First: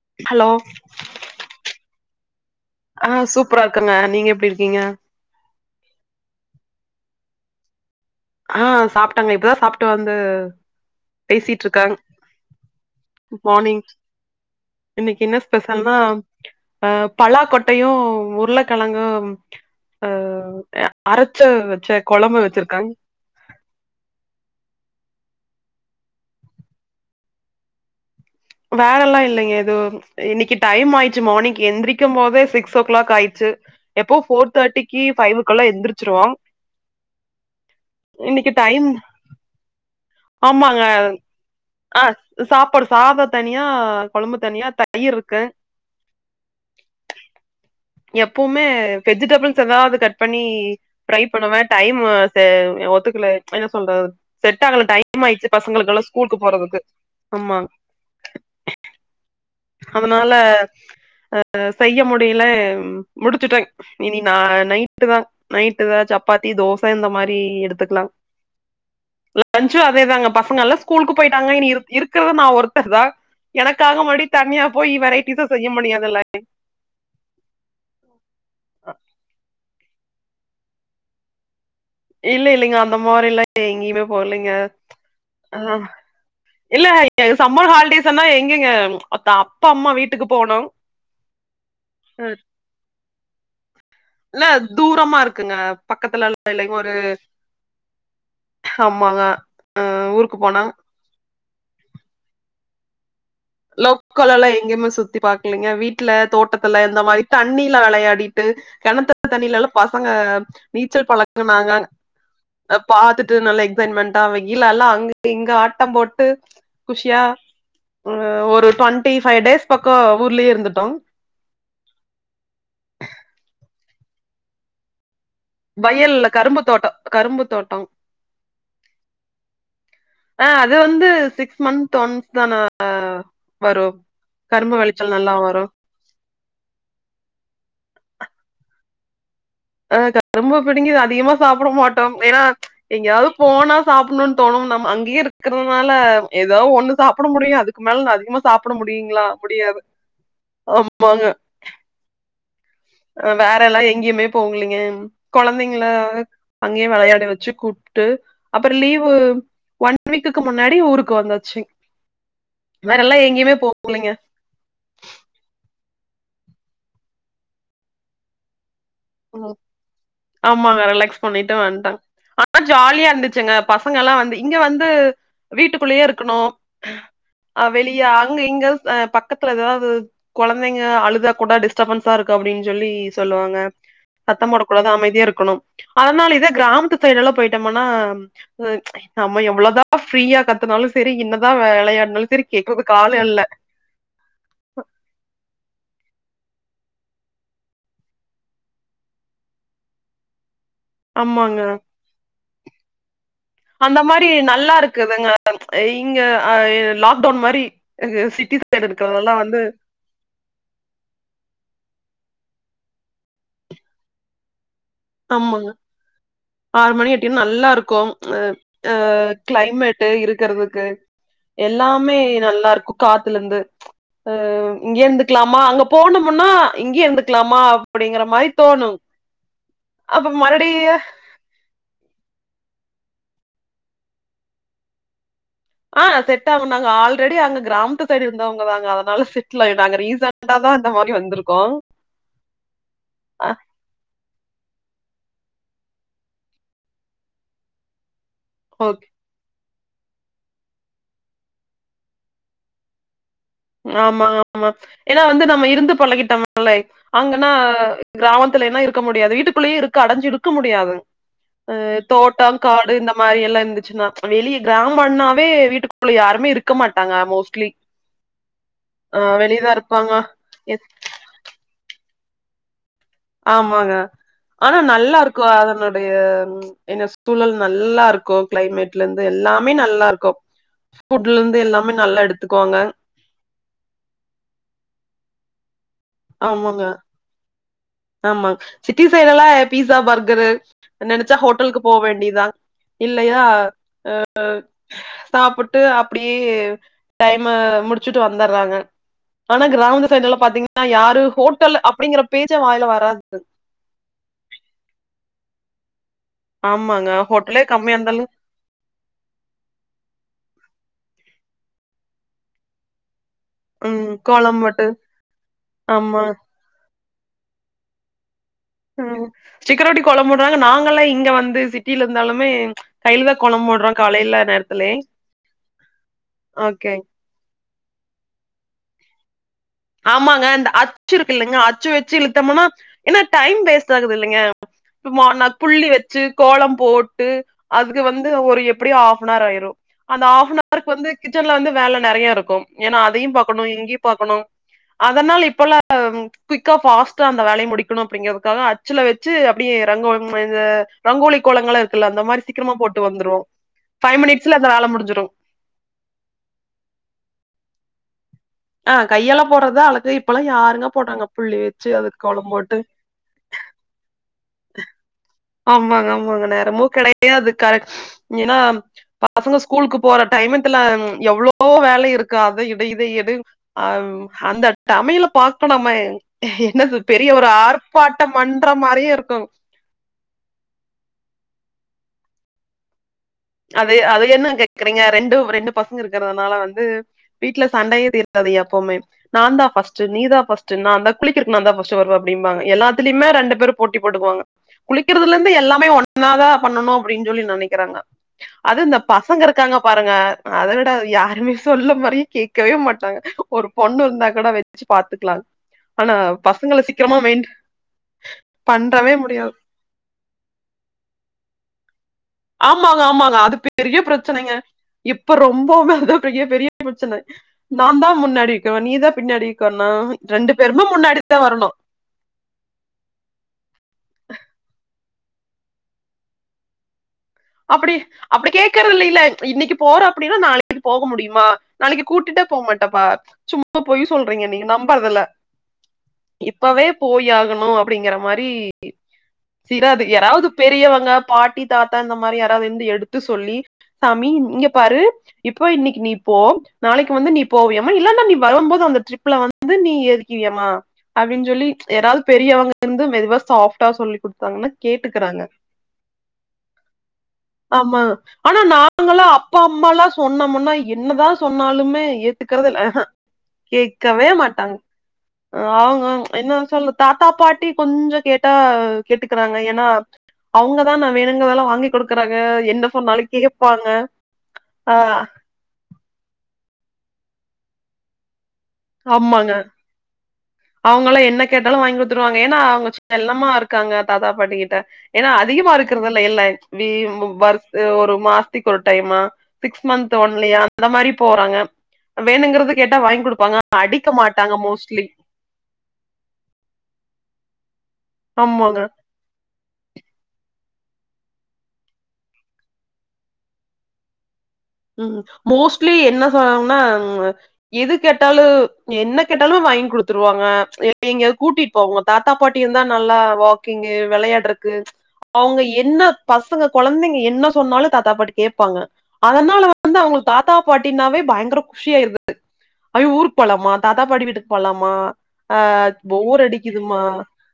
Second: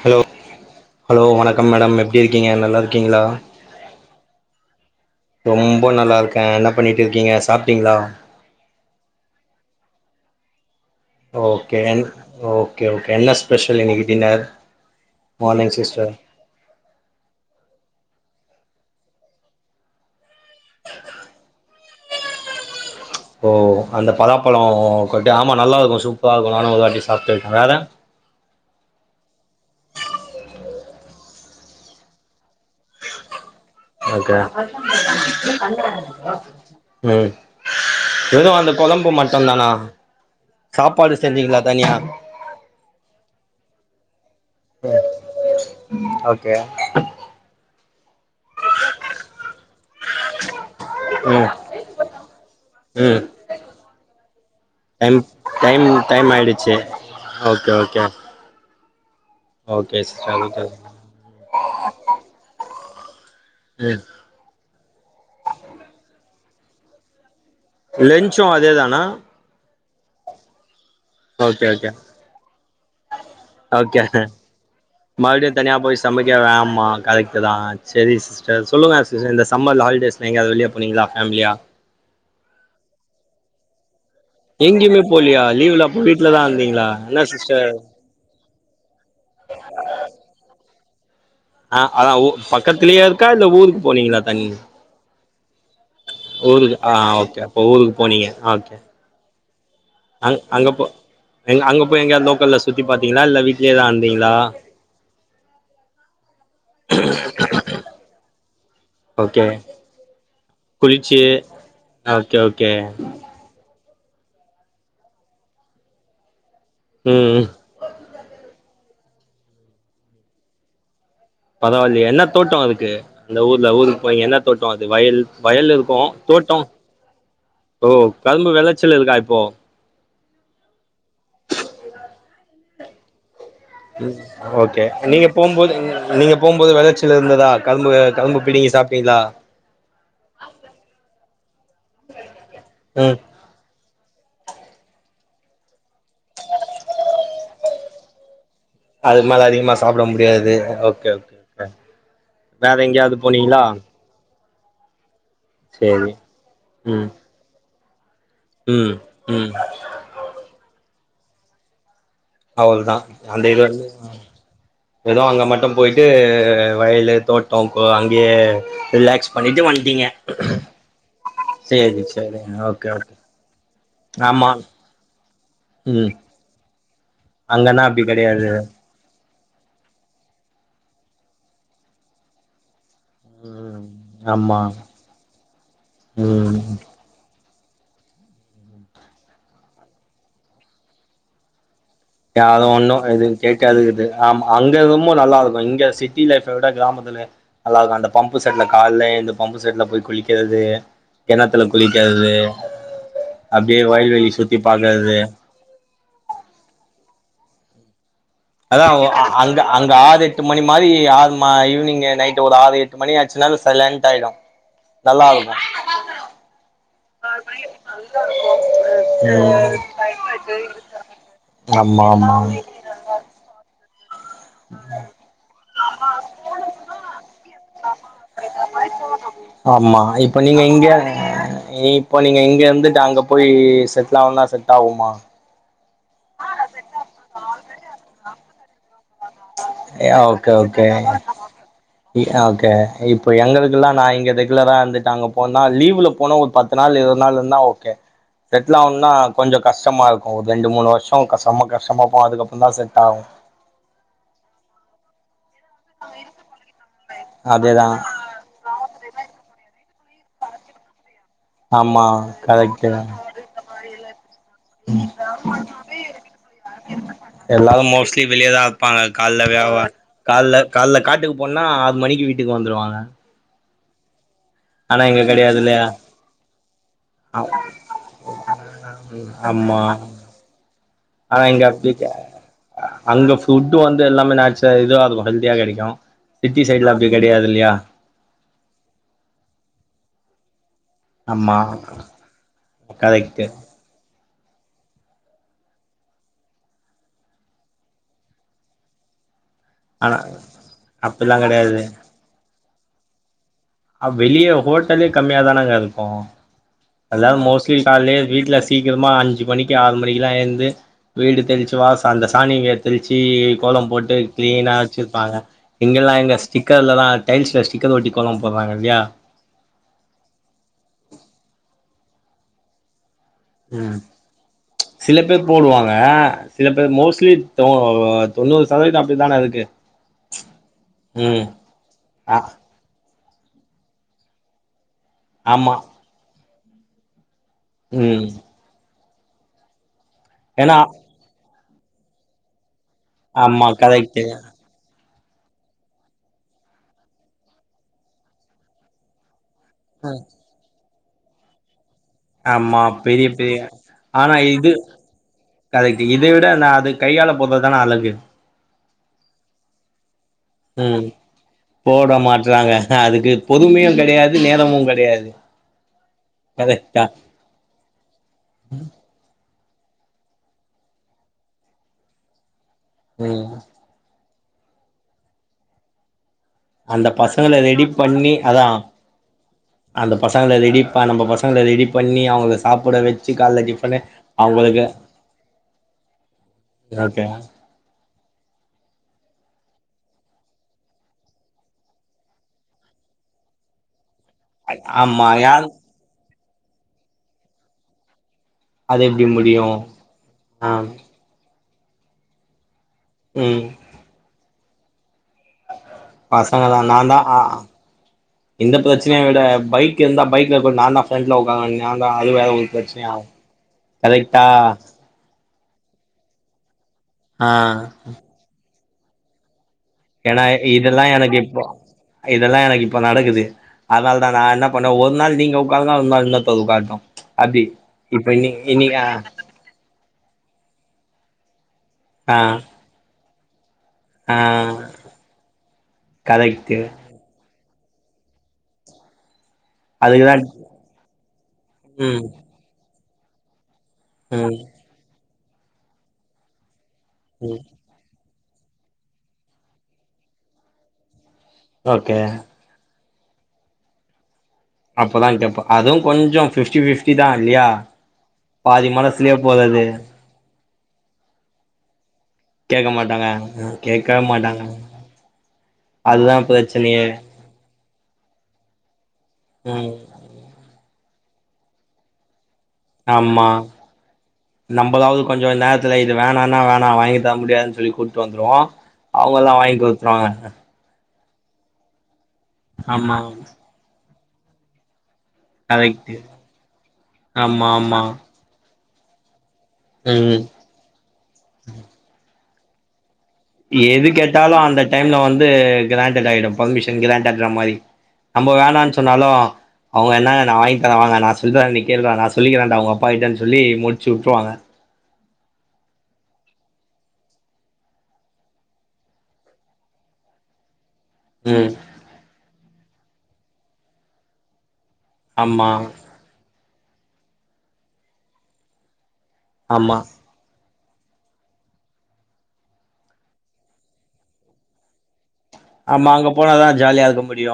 Hello hello வணக்கம் madam எப்டி இருக்கீங்க நல்லாரு ஆ சூப்பரார்க்கங்க நீங்க எப்டி இருக்கீங்க ரொம்ப நல்லார்க்க என்ன பண்ணிட்ருக்கீங்க சாப்ட்டீங்ளா ஆ சாப்டங்க இப்பதா சாப்ட்டு வந்து ஓகே பேசிட்ருக்கங் ஓகே ஓகே என்ன ஸ்பெஷல் இன்னக்கி டின்னர் இன்னக்கி என்ன மார்னிங் ஸ்பெஷல்னா சிஸ்டர் அ பலா கொட்டையு உருளக்கெழங்கு அ அரைச்ச வச்ச குழம்ப வச்சிருக்காங்க ப்போ அந்த பலாப்பழொ கொட்டய ஆமா நல்லாருக்கு சூப்பராக்கு நானு ஒருவாட்டி சாப்ட்டே வேற வேறல்லா இல்லயே இது ஏதோ இன்னக்கி டைம் ஆயிச்சு மார்னிங்கு எந்திரிக்கும் போதே சிக்ஸ் க்ஸ் ஓக் கிளாக் ஆயிட்ச்சு எப்போ ஓகே ஃபோர் தேர்டிக்கு ஃபைவுக்கெல்லா எந்துருச்சிருவோ உம் வெரு அந்த கொழம்பு மட்டுந்தானா ஆமாங்க சாப்பாடு செஞ்சீங்களா தனியா அ சாப்பாடு சாத தனி தனியா கொழம்பு தனியா தயிர் ருக்கு ஓகே எப்பவுமே வெஜிடபிள்ஸ் ஏதாவது கட் பண்ணி டிரை ம் பண்ணுவ டைம் ஸெ ம் ஒத்துக்கல என்ன சொல்றத் செட் ஆகல டைம் ஆய்ச்சு டைம் பசங்களுக்கெல்லா டைம் ஸ்கூல்க்கு ஆயிடுச்சு போறதுக்கு ஆமா ஓகே ஓகே ஓகே அதனால சிஸ்டர் அ செய்ய முடியல முடிச்சுட்டங் ம் இனி ந நைட்டு தா நைட்டு தா சப்பாத்தி தோச இந்த மாரி எடுத் லெஞ்சு அதே தானா லஞ்சு அதேதாங்க பசங்கல்லா ஸ்கூலுக்கு போய்ட்டாங்க ஓகே இனி ஓகே இருக்குறது நா ஒருத்தர் தா ஓகே எனக்காக மருடி மறுபடியு தனியா போய் சமைக்க வேமா கரெட்டுதா சரி சிஸ்டர் சொல்லங்க சிஸ் இந்த சம்மல் ஹாலிடேஸ் எங்காவது வெளிய போனீங்ளா ஃபேம்லியா இல்ல இல்லலேங்க அந்த மோரில்லா எங்கயுமே போலீங்க எங்கேயுமே போலியா ஆ லீவ்ல அப்ப வீட்ல தா இருந்தீங்களா இல்ல என்ன சிஸ்டர் சம்மர் ஹாலிடேஸ் ன்னா எங்கெங்க அப்பா அம்மா வீட்டுக்கு போனோம் அ அதா பக்கத்துலயெ ர்க்கா இல்ல ஊருக் போனீங்ளா இல்ல தூரமார்க்குங்க பக்கத்துலல இல்லேங்க ஊருக்கு ஆ ஒரு ஓகே அப்போ ஊருக்கு ம்மாங்க அ அங்க எங்க அங்க போய் எங்கயாது லோக்கல்ல சுத்தி பாத்தீங்ளா இல்ல வீட்லயே தா இருந்தீங்களா லொக்கலல்லா எங்கேயுமே சுத்தி பாக்கலீங்க வீட்டுல தோட்டத்துல இந்த மாரி தண்ணில வெளையாடி ட்டு கெணத்து ஓகே தண்ணில ல்லா பசங்க நீச்சல் பழகுனாங்க ஓக்கே ஓக்கே பாத்துட்டு நல்லா எக்சைட்மெண்டா வெயிலால்லா அங்க இங்க ஆட்டம் போட்டு குஷியா உம் ம் ஒரு டு்வெண்ட்டி ஃபைவ் டேஸ் பக்கொ ஊர்லயே இருந்துட்டோ பரவால்லயே என்ன தோட்ட ர்க்கு அந்த ஊர்ல ஊருக்கு போய் என்ன தோட்ட அது வயல் வயல் இருக்கு வயல்ல தோட்டோ கரும்பு கரும்பு தோட்டோ ஓ கரும்பு விளைச்சல் இருக்கா இப்போ ஆ அது வந்து சிக்ஸ் மந்த் ஒன்ஸ்தான ஓகே நீங்க வரும். போம்போது நீங்க போம்போது விதச்சு இருந்ததா கரும்பு கரும்பு பிடிங்க சாப்ட்டீங்ளா அ கரும்ப பிடுங்கி அதிகமா சாப்புட மாட்டோம் ஏன்னா ம் எங்கெயாவத் போனா சாப்புணுன் தோணும் நம்ம அங்கேயே இருக்குறதுனால ஏதோ ஒண்ணு சாப்புட முடியு அதுக்கு மேல அதிக சாப்புட முடுயு அது மேல அதிகமா சாப்பிட முடியாது ஓகே ஓ ஆமாங்க. கே வேற எங்கேயாவது போனீங்களா போங்களீங்க போங்லைங்க கொழந்தைங்கள சேரி அங்கயே ம் விளையாட வச்சு கூப்ட்டு அப்புறோ ம் லீவு ம் ஒன் வீக்குக்கு முன்னாடி ஊருக்கு வந்தாச்சு அவ்ள்தா வேற எல்லாம் அந்த எங்கேயுமே இது வந்து அ போகலீங்க. ஏதோ அங்க மட்டு போயிட்டு வயலு தோட்டோ அங்கயே ஒ ஆமாங்க ரிலாக்ஸ் பண்ணிட்டு வன்ட்டே சேரி சேரி ஆனா ஓகே ஜாலியா ஓகே இருந்துச்சுங்க பசங்கல்லா வந்து ஆமா இங்க வந்து வீட்டுக்குள்ளயே ம் இருக்கணு அ அங்கன்னா அப்டி வெளியா அங்க கெடையாது இங்க அ பக்கத்துல ஏதாவது கொழந்தைங்க அழுதா கூட டிஸ்டபன்ஸா இருக்கு அப்டின்னு சொல்லி சொல்லுவாங்க ம் சத்தோ ஆமா போடக்கூடாது அமைதியா இருக்கணு அதனால இத ம் கிராமத்து சைடெல்லா போயிட்டோமன்னா ச் நம்ம எவ்வளோதா ஃப்ரீயா கத்தனாலு சரி இன்னதா வேளயா யாரு ஒண்ணு எது கேக்காது இது ஆமா அங்க ரொம்ப நல்லா இருக்கு இங்க சிட்டி லைஃப விட கிராமத்துல நல்லா இருக்கு அந்த பம்பு செட்ல கால்ல ஏழ்ந்து பம்பு செட்ல போய் குளிக்கறது ஆமாங்க கெணத்துல குளிக்கறது அப்டியே வயல்வெலி சுத்தி பாக்கற்து [unintelligible] எ இங்க ஆ லாக்டவுன் மாரி ஆ சி அதா அங்க அங்க ஆதே எட்டு மணி மாரி ஆறு மா ஈவினிங் நைட் ஒரு ஆறு எட்டு மணி ஆச்சுனா [unintelligible] சைலண்ட் ஆய்டு ஆம்மாங்க ஆறுமணி எட் கேனு நல்லா இருக்கு அ அ க்ளைமேட்டு இருக்கறதுக்கு ஆமா எல்லாமே ஆமா நல்லாருக்கு காத்துலேந்து ஆ இங்கே இந்துக்கலாமா அங்க போனமுன்னா இங்கே இந்துக்கலாமா அப்டிங்கிற மாரி தோணு ஆம்மா அப்ப இப்ப நீங்க இங்க மறுபடியு இப் இப்போ நீங்க இங்க இருந்துட்டு அங்க போய் செட்ல ஆணுனா செட் ஆகுமா ஆ செட் ஆகு நாங்க ஆல்ரெடி அங்க கிராமத்து சைடு இருந்தவங்க தாங்க அதனால செட் ட்லாய் நாங்க ஓகே ரீசண்டா தா ஓகே இந்த மாரி வந்துருக்கோ ஓகே இப்ப எங்குளுக்குல்லா நா இங்க ரெகுலரா இந்துட்டு அங்க போனா லீவ்ல போனா ஒரு பத் நாள் இருவது நாள் இருந்தா ஓகே செட்லா ஓகே ஆகுனுனா கொஞ்சோ கஷ்டமா இருக்கு ஒரு ரெண்டு மூணு வருஷோ செம கஷ்டமா போவு அதுக்கப்பறந்தா செட் ஆகு ஆம்மாங்க ஆமா ஏன்னா வந்து நம்ம இருந்து பழகிட்டோம்ல்லே அங்கனா அதேதா கிராமத்துலனா இருக்க முடியாது வீட்டுகுள்ளே இருக்க அடஞ்சு இருக்க முடியாது அ ஆமா தோட்டம் காடு கரெக்ட்டு இந்த மாரி எல்லா இருந்துச்சுன்னா வெளிய கிராமன்னாவே வீட்டுக் குல யாருமே இருக்க மாட்டாங்க மோஸ்ட்லி எல்லாரும் மோஸ்ட்லி வெளியேதா வப்பாங்க ஆ கால்ல வெளியதா வியாபா இருப்பாங்க கால்ல கால்ல காட்டுக்கு போன்னா ஆறு மணிக்கு வீட்டுக்கு வந்துருவாங்க ஆம்மாங்க ஆனா நல்லா இங்க இருக்கு கெடையாது இல்லையா அதனுடைய என்ன சொ தூழல் நல்லா இருக்கு கிளைமேட்லந்து எல்லாமே ஆமா நல்லா இருக்கு ஆனா ஃபுட்லேந்து இங்க எல்லாமே அப்டி நல்லா எடுத்துக்குவாங்க அங்க ஃபுட்டு வந்து எல்லாமே நேச்சுர இதுவா இருக்கு ஹெல்த்தியா கெடைக்கு சிட்டி சைடுல அப்டி கெடையாது இல்யா ஆம்மா சிட்டி சைடு லா ஆ பீஸா பர்கரு நெனச்சா ஆமா ஹோட்டல்கு போவேண்டிதா இல்லயா கரெக்ட்டு அ அ சாப்புட்டு அப்டியே டைம முடிச்சுட்டு வந்தறாங்க ஆனா கிராமத்து ஆனா சைடுலா பாத்தீங்கன்னா யாரு அப்டிலா ஹோட்டல் கெடையாது அப்டிங்கிற பேச்சே வாயில வராது அப் வெளிய ஹோட்டலே கம்மியாதானங்க இருக்கு ஆமாங்க எல்லாரு ஹோட்டலே மோஸ்லி கம்மியா கால்லே இருந்தாலு வீட்லஸ் சிக்கரமா அஞ்சு மணிக்கு ஆறு மணிக்குலா ஏந்து வீடு தெளிச்சு வாச அந்த சாணிய தெளிச்சு ம் கோலம்போட்டு கிளீனா கோலம்பட்டு வச்சிருப்பாங்க இங்கல்லா ஆமா எங்க ஸ்டிக்கர்லதா டைல்ஸ்ல ஸிக்கர்ஓட்டி கோலம் போறாங்க ம் ஸ்டிக்ர்வொட்டி கோலம் போட்றாங்க நாங்கல்லா இங்க வந்து சிட்டியில இருந்தாலுமே கையில தா கோலம் போ ம் சில பேர் போடுவாங்க சில ஓகே பேர் மோஸ்லி தொ தொண்ணூறு சதவீதம் அப்டி தான இருக்கு ஆமாங்க இந்த அச்சு இருக்கு ம் இல்லங்க அச்சு வச்சு ஆ இழுத்தம்மனா ஏன்னா டைம் வேஸ்ட் ஆகுது இல்லைங்க இப்ப ந ஆமா புள்ளி வச்சு கோலம் போட்டு அதுக்கு ம் வந்து ஒரு எப் டி ஆஃபன் ஹவர் ஆயிரு அந்த ஆஃபன் ஏன்னா ஹவர்க்கு வந்து கிச்சன்ல வந்து வேல நெறையா இருக்கு ஏனா அ அதியு பாக்கணு ஆமா இங்கி கரெக்ட்டு பாக்கணு அதனால இப்பலா குயிக்கா ஃபாஸ்டா அந்த வேலய முடிக்கணு அப்டிங்கறதுக்காக அச்சுல வச்சு அப்டியே ரங்கோ இந்த ரங்கோலி கோலங்கள் இரு க்குல்ல அந்த மாரி சீக்கிரமா ஆமா போட்டு பெரிய வந்துருவோ பெரிய ஃபைவ் மினிட்ஸ்ல அந்த வேல முடிஞ்சிரு கரைட்டு இத விட நா அது கையால போட்றதுதான அழகு ஆ கையால போட்றதா அழகு இப்பல்லா யாருங்க ம் போட்றாங்க புள்ளி வெச்சு போட அதுக் கோலம் மாட்றாங்க போட்டு அதுக்கு பொறுமையு கெடயாது ஆமாங்க ஆமாங்க நேரமு கரெக்டா கெடயாது கரெட் ஏன்னா பசங்க ஸ்கூலுக்கு போற டைமத்துல எவ்ளவோ வேல இருக் க்கா அத இத இத எடு ம் அ அந்த தமிழ பாக்கனுமே என்ன அந்த சொல் பெரிய ஒரு பசங்கள ரெடி பண்ணி அதா ஆர்ப்பாட்டமன்ற மாரியே இருக் அந்த பசங்கள ரெடிப்ப நம்ம பசங்கள ரெடி பண்ணி அவுங்ள சாப்பட வெச் அது அத என்ன கேக்குறீங்க ரெண்டு ரெண்டு பசங்க இருக்கறதுனால வந்து ஓகே வீட் வீட்ல சண்டையே தீர்காது எப்போமே நாந்தா ஃபர்ஸ்டு நீதா ஃபர்ஸ்டு நா தா குளிக்கரக்கு நாந்தா ஃபர்ஸ்டு வரு அப்டிம்பாங்க எல்லாத்திலிமே ரெண்டு பேரு போட்டி போட்டுக்வாங்க ஆமா குளிக்கறதுல இருந்து யார் எல்லாமே ஒன்னாதா பண்ணு அப்டிஞ் சொல்லி நெனைக்குறாங்க அது இந்த எப்டி பசங்க முடியு இருக்காங்க பாருங்க அத ஆ விட யாருமே சொல்ல மாரியே கேக்கவே மாட்டாங்க ம் ஒரு பொண்ணு இருந்தா கூட வெச்சு பாத்துக்லா பசங்களா நாந்தா ஆ இந்த பண்றவே பிரச்சனைய விட முடியாது பைக் கு இருந்த பைக்ல உக்கார நாந்தா ஃபிரென்ட்ல உக்காருவே நாந்தா அது வேற ஒரு ஆமாங்க பிரச்சனை ஆகு ஆமாங்க அது பெரிய கரெக்டா பிரச்சனைங்க இப்ப ரொம்போமே அதா பெரிய பெரிய பிரச்சனை ஆ நாந்தா முன்னாடி க்குவே நீதா பின்னாடி உக்கார்னு அஹ ஏன்னா ரெண்டு பேருமே இதெல்லா முன்னாடி எனக்கு தா இப்போ வரணு இதெல்லா எனக்கு இப்ப நடக்குது அதனாலதா நா என்ன பண்ணுவே ஒரு நாள் நீங்க உக்காருங்க ஒரு நாள் இன்னொருத்தங் உக்காரட்டு அப்டி அப்டி கேக்கறது இல்லைல இன்னிக்கி போற அப்டின்னா நாளைக்கு போக முடியுமா நாளைக்கு ஆ கூட்டிட்டே போ மாட்டாப்பா சும் மா பொய் ஆ சொல்றீங்க நீங்க நம்பறதுல்ல கரெக்ட்டு இப்பவே போய்யாகணு அப்டிங்கற மாரி சிறாது அதுக்குதா யாராவது பெரியவங்க பாட்டி தாத்தா இந்த ம் மாரி யாராவது இருந்து எடுத்து சொல்லி சாமி ம் இங்க பாரு இப்போ இன்னிக்கி நீ போ நாளைக்கு வந்து நீ ம் போவியாம் இல்லன்னா நீ வரும்போது அந்த ட்ரிப்ல வந்து நீ ஏறிக்கிரியாமா அப்டின்னு சொல்லி ஓகே யாராவது பெரியவங்க இருந்து மெதுவா சாஃப்டா சொல்லி குடுத்தாங்னா அப்பதா கேட்டுக்கறாங்க கேப்பா அதுவு கொஞ்சோ ஃபிப்டி ஃபிப்டி தா இல்லையா ஆமா ஆனா பாதி நாங்களா மனசுலயே அப்பா போறது அம்மாலா சொன்னமுன்னா என்னதா சொன்னாலுமே கேக்கறதுல்ல கேக்க ஆஹ மாட்டாங்க கேட்கவே மாட்டாங் அவங்க அதுதா என்னா சொல்ல பிரச்சனையே தாத்தா பாட்டி கொஞ்சோ கேட்டா கேட்டுக்கறாங்க ஏன்னா ம் அவ்ங்க தா மேம் வேணுங்கதல்லாம் வாங்கி் குடுக்குறாங்க என்னப் ஆமா ஆ நம்பளாவது கொஞ்சோ நேர் த்துல இது வேணானா வேணா வாங்கி தர முடியாதுன் சொல்லி கூப்ட்டு வந்துருவோ அவங்க எல்லா வாங்கி குடுத்துவாங்க அவுங்களா என்ன கேட்டாலு வாங்கி குடுத்துருவாங்க ஏனா அவுங்க ஆமா செல்லமா இருக்காங்க தா பாட்டிக்கிட்ட ஏன்னா அ தீமா கரெக்ட் இருக்கரதில்ல இல்லை தீ வரு ஆமா ஆமா ஒரு மாசத்துக்கு ஒரு டைமு சிக்ஸ் மந்த் ம் ஒன்லியா அந்த மாரி போறாங்க வேணுங்கறது கேட்டா வாங்கி குடுப்பாங்க எது அடிக்க மாட்டாங்க கேட்டாலு அந்த மோஸ்ட்லி டைம்ல வந் து கிராண்டட் ஆய்டும் பெர்மிஷன் கிராண்ட்டுற மாரி நம்ம ஆமாங்க வேணான் சொன்னாலு அவங்க என்னங்க நா வாங்கி தர வாங்க நா சொல்ற நீ கேள்ட்ரா நா சொல்லிக்கிறடா உங்க அப்பாகிட்டன் சொல்லி முடிச்சுட்ருவாங்க ம் மோஸ்ட்லி என்ன சொனாங்கன்னா ஆ எது கேட்டாலு என்ன கேட்டாலு வாங்கி குடுத்துருவாங்க ஏ எங்யா ம் கூட்டிட்டு போ உங்க தாத்தா பாட்டிய இருந்தா நல்லா வாக்கிங்கு வெளயாடுறக்கு அவங்க ஆமா என்ன பசங்க கொழந்தைங்க என்ன சொன்னாலு தாத்தா பாட்டி கேப்பாங்க அதனால ஆமா வந்து அவங்க தாத்தா பாட்டினாவே பயங்கர குஷியாயிருது அவிய் ஊருக்கு போலாமா தாத்தா பாட்டி வீட்டுக்கு போலாமா ஆ ஆமா அங்க போர் போனாதா அடிக்குதுமா ஜாலியா இருக்க முடியு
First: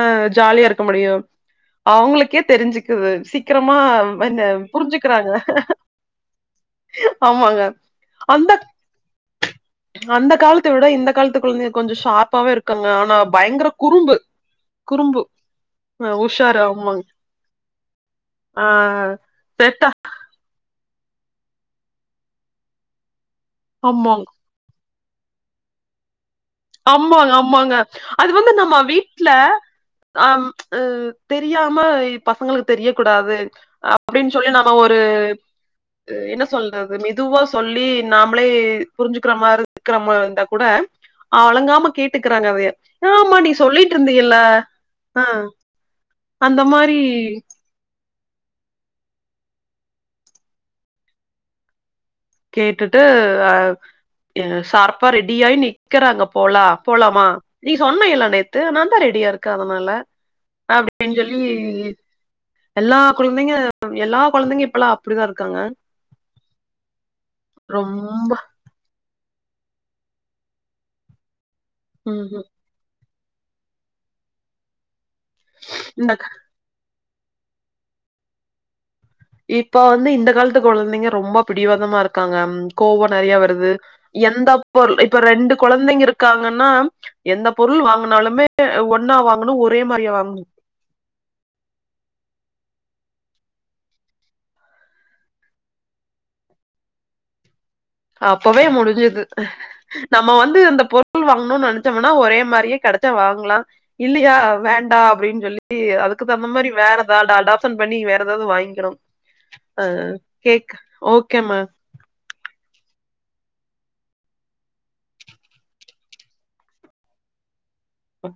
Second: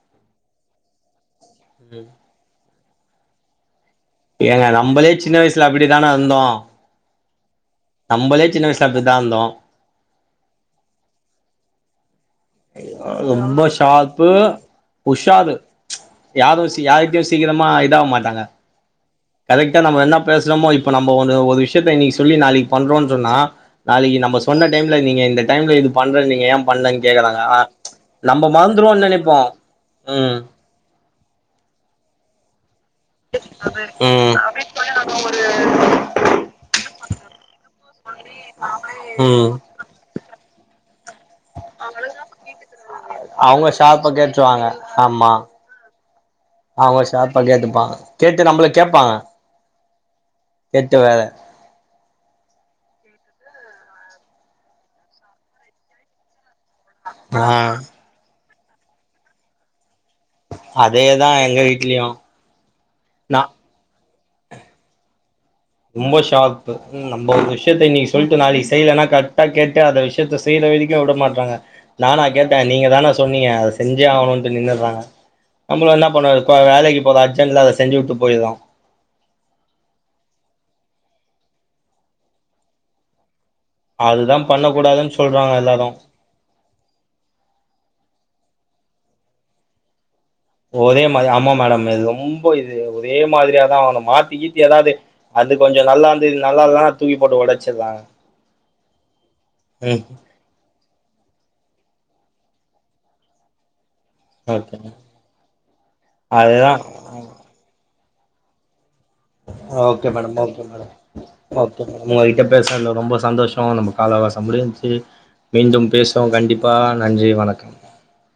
ஆ ஜாலியா இருக்க முடியு அவங்களுக்கே தெரிஞ்சுக்குது சீக்கரமா வந்த புரிஞ்சுக்கிறாங்க நானா வந்தோ ஆமாங்க அந்த வயசுல அப்டிதா இருந்தோ அந்த காலத்த விட இந்த காலத்து குழந்தைங்க கொஞ்சோ ஷார்பாவே இருக் ரொம்ப ஷார்ப்பு குறும்பு உஷாரு அ உஷாரு யாரு சீ ஆமாங்க யார்கிட்டயு சீக்கிரமா இதாவ மாட்டாங்க ஆ கரெக்டா செட்டா நம்ம என்ன பேசுறோமோ இப்ப நம்ம ஒன்னு ஒரு விஷயத்த இன்னிக்கி சொல்லி நாளைக்கு பண்றோன் சொன்னா நாளைக்கி ஆமாங்க நம்ம சொன்ன டைம்ல நீங்க இந்த டைம்ல இது பண்ற நீங்க ஏ ஆம்மாங்க ஆம்மாங்க அது வந்து நம்ம மறந்துருவோன்னு வீட்ல நெனைப்போ அ ம் அ ‌தெரியமா இப் பசங்களுக் தெரியக்கூடாது அப்டின் ம் சொல்லி நாம ஒரு என்ன சொல் அது மெதுவா சொல்லி நாமளே புரிஞ்சுக்கிற ம் மாரி இருக்கிற மா இருந்தா கூட அலங்காம கேட்டுக்கிறாங்க அதைய. ஆமா நீ அவங்க சொல்லிட்டு சார்பா இருந்தீயல்ல. கேட்ருவாங்க ஆ ஆமா அந்த மாரி அவங்க ஷார்பா கேட்டுப்பாங்க கேட்டு நம்பள கேப்பாங்க கேட்டு வேற கேட்டுட்டு அ ஏ சார்பா ரெடியாயி நிக்கறாங்க போலா போலாமா ஆ நீ சொன்னல்ல நேத்து நா தா ரெடியாருக்கே அதனால அப்டின் அதேதா சொல்லி எங்க வீட்லயு எல்லா நா குழந்தைங்க எல்லா கொழந்தைங்க இப்பல்லா அப்டிதா இருக்காங்க ரொம்ப ஷார்ப்பு ம் நம்ம ஒரு விஷயத்த இன்னிக்கு ரொம்ப சொல்ட்டு நாளைக்கு செய்லனா காட் டா கேட்டு அந்த விஷயத்த செய்ற வெரைக்கு வுடமாட்டாங்க நானா ம்ஹ்ம். கேட்டே நீங்க தான சொன்னீங்க அத செஞ்சே ஆவணுன்ட்டு நின்னுறாங்க நம்மளு என்னா இந்த பண்ணறது ப்ப வேலைக்கி போற அர்ஜெட்ல அத செஞ்ச வுட்டு போயிருவோ இப்ப வந்து இந்த காலத்து கொழந்தைங்க ரொம்போ பிடிவாதமா இருக்காங்க கோவோ நெறைய வருது அதுதா எந்தப் பொருள் பண்ணக்கூடாதுன்னு இப்ப சொல்றாங்க ரெண்டு எல்லாரு கொழந்தைங்ருக் காங்கனா எந்த பொருள் வாங்குனாலுமே ஒன்னா வாங்கனு ஒரே மாரியா வாங் ஒரே மாரியா ஆமா மேடம் இது ரொம்ப இது ஒரே மாதிரியாதா வாங்கனு மாத்திகீத்தி எதாது அது கொஞ்சோ நல்லாந்து இது நல்லால்னா தூக்கி போட்டு ஒடச்சுர்றாங்க அப்பவே முடிஞ்சுது நம்ம வந்து இந்த பொ ருள் வாங்கணுன் நெனச்சம்னா ஒரே மாரியே கெடச்ச வாங்கலா இல்லியா ஓகே வேண்டா அப்டின் சொல்லி அதுக்கு தகுந்த மாரி அதுதா வேறதா டாடா சன் பண்ணி வேற ஏதாது வாங்கிறோ அ கேக் ஓகே மேம் ஒங்ககிட்ட பேசுனதுல ரொம்ப சந்தோஷ நம்ம கால அவகாசம் முடிஞ்சு மீண்டும் பேசுவோ கண்டிப்பா நன்றி வணக்கம் ஆ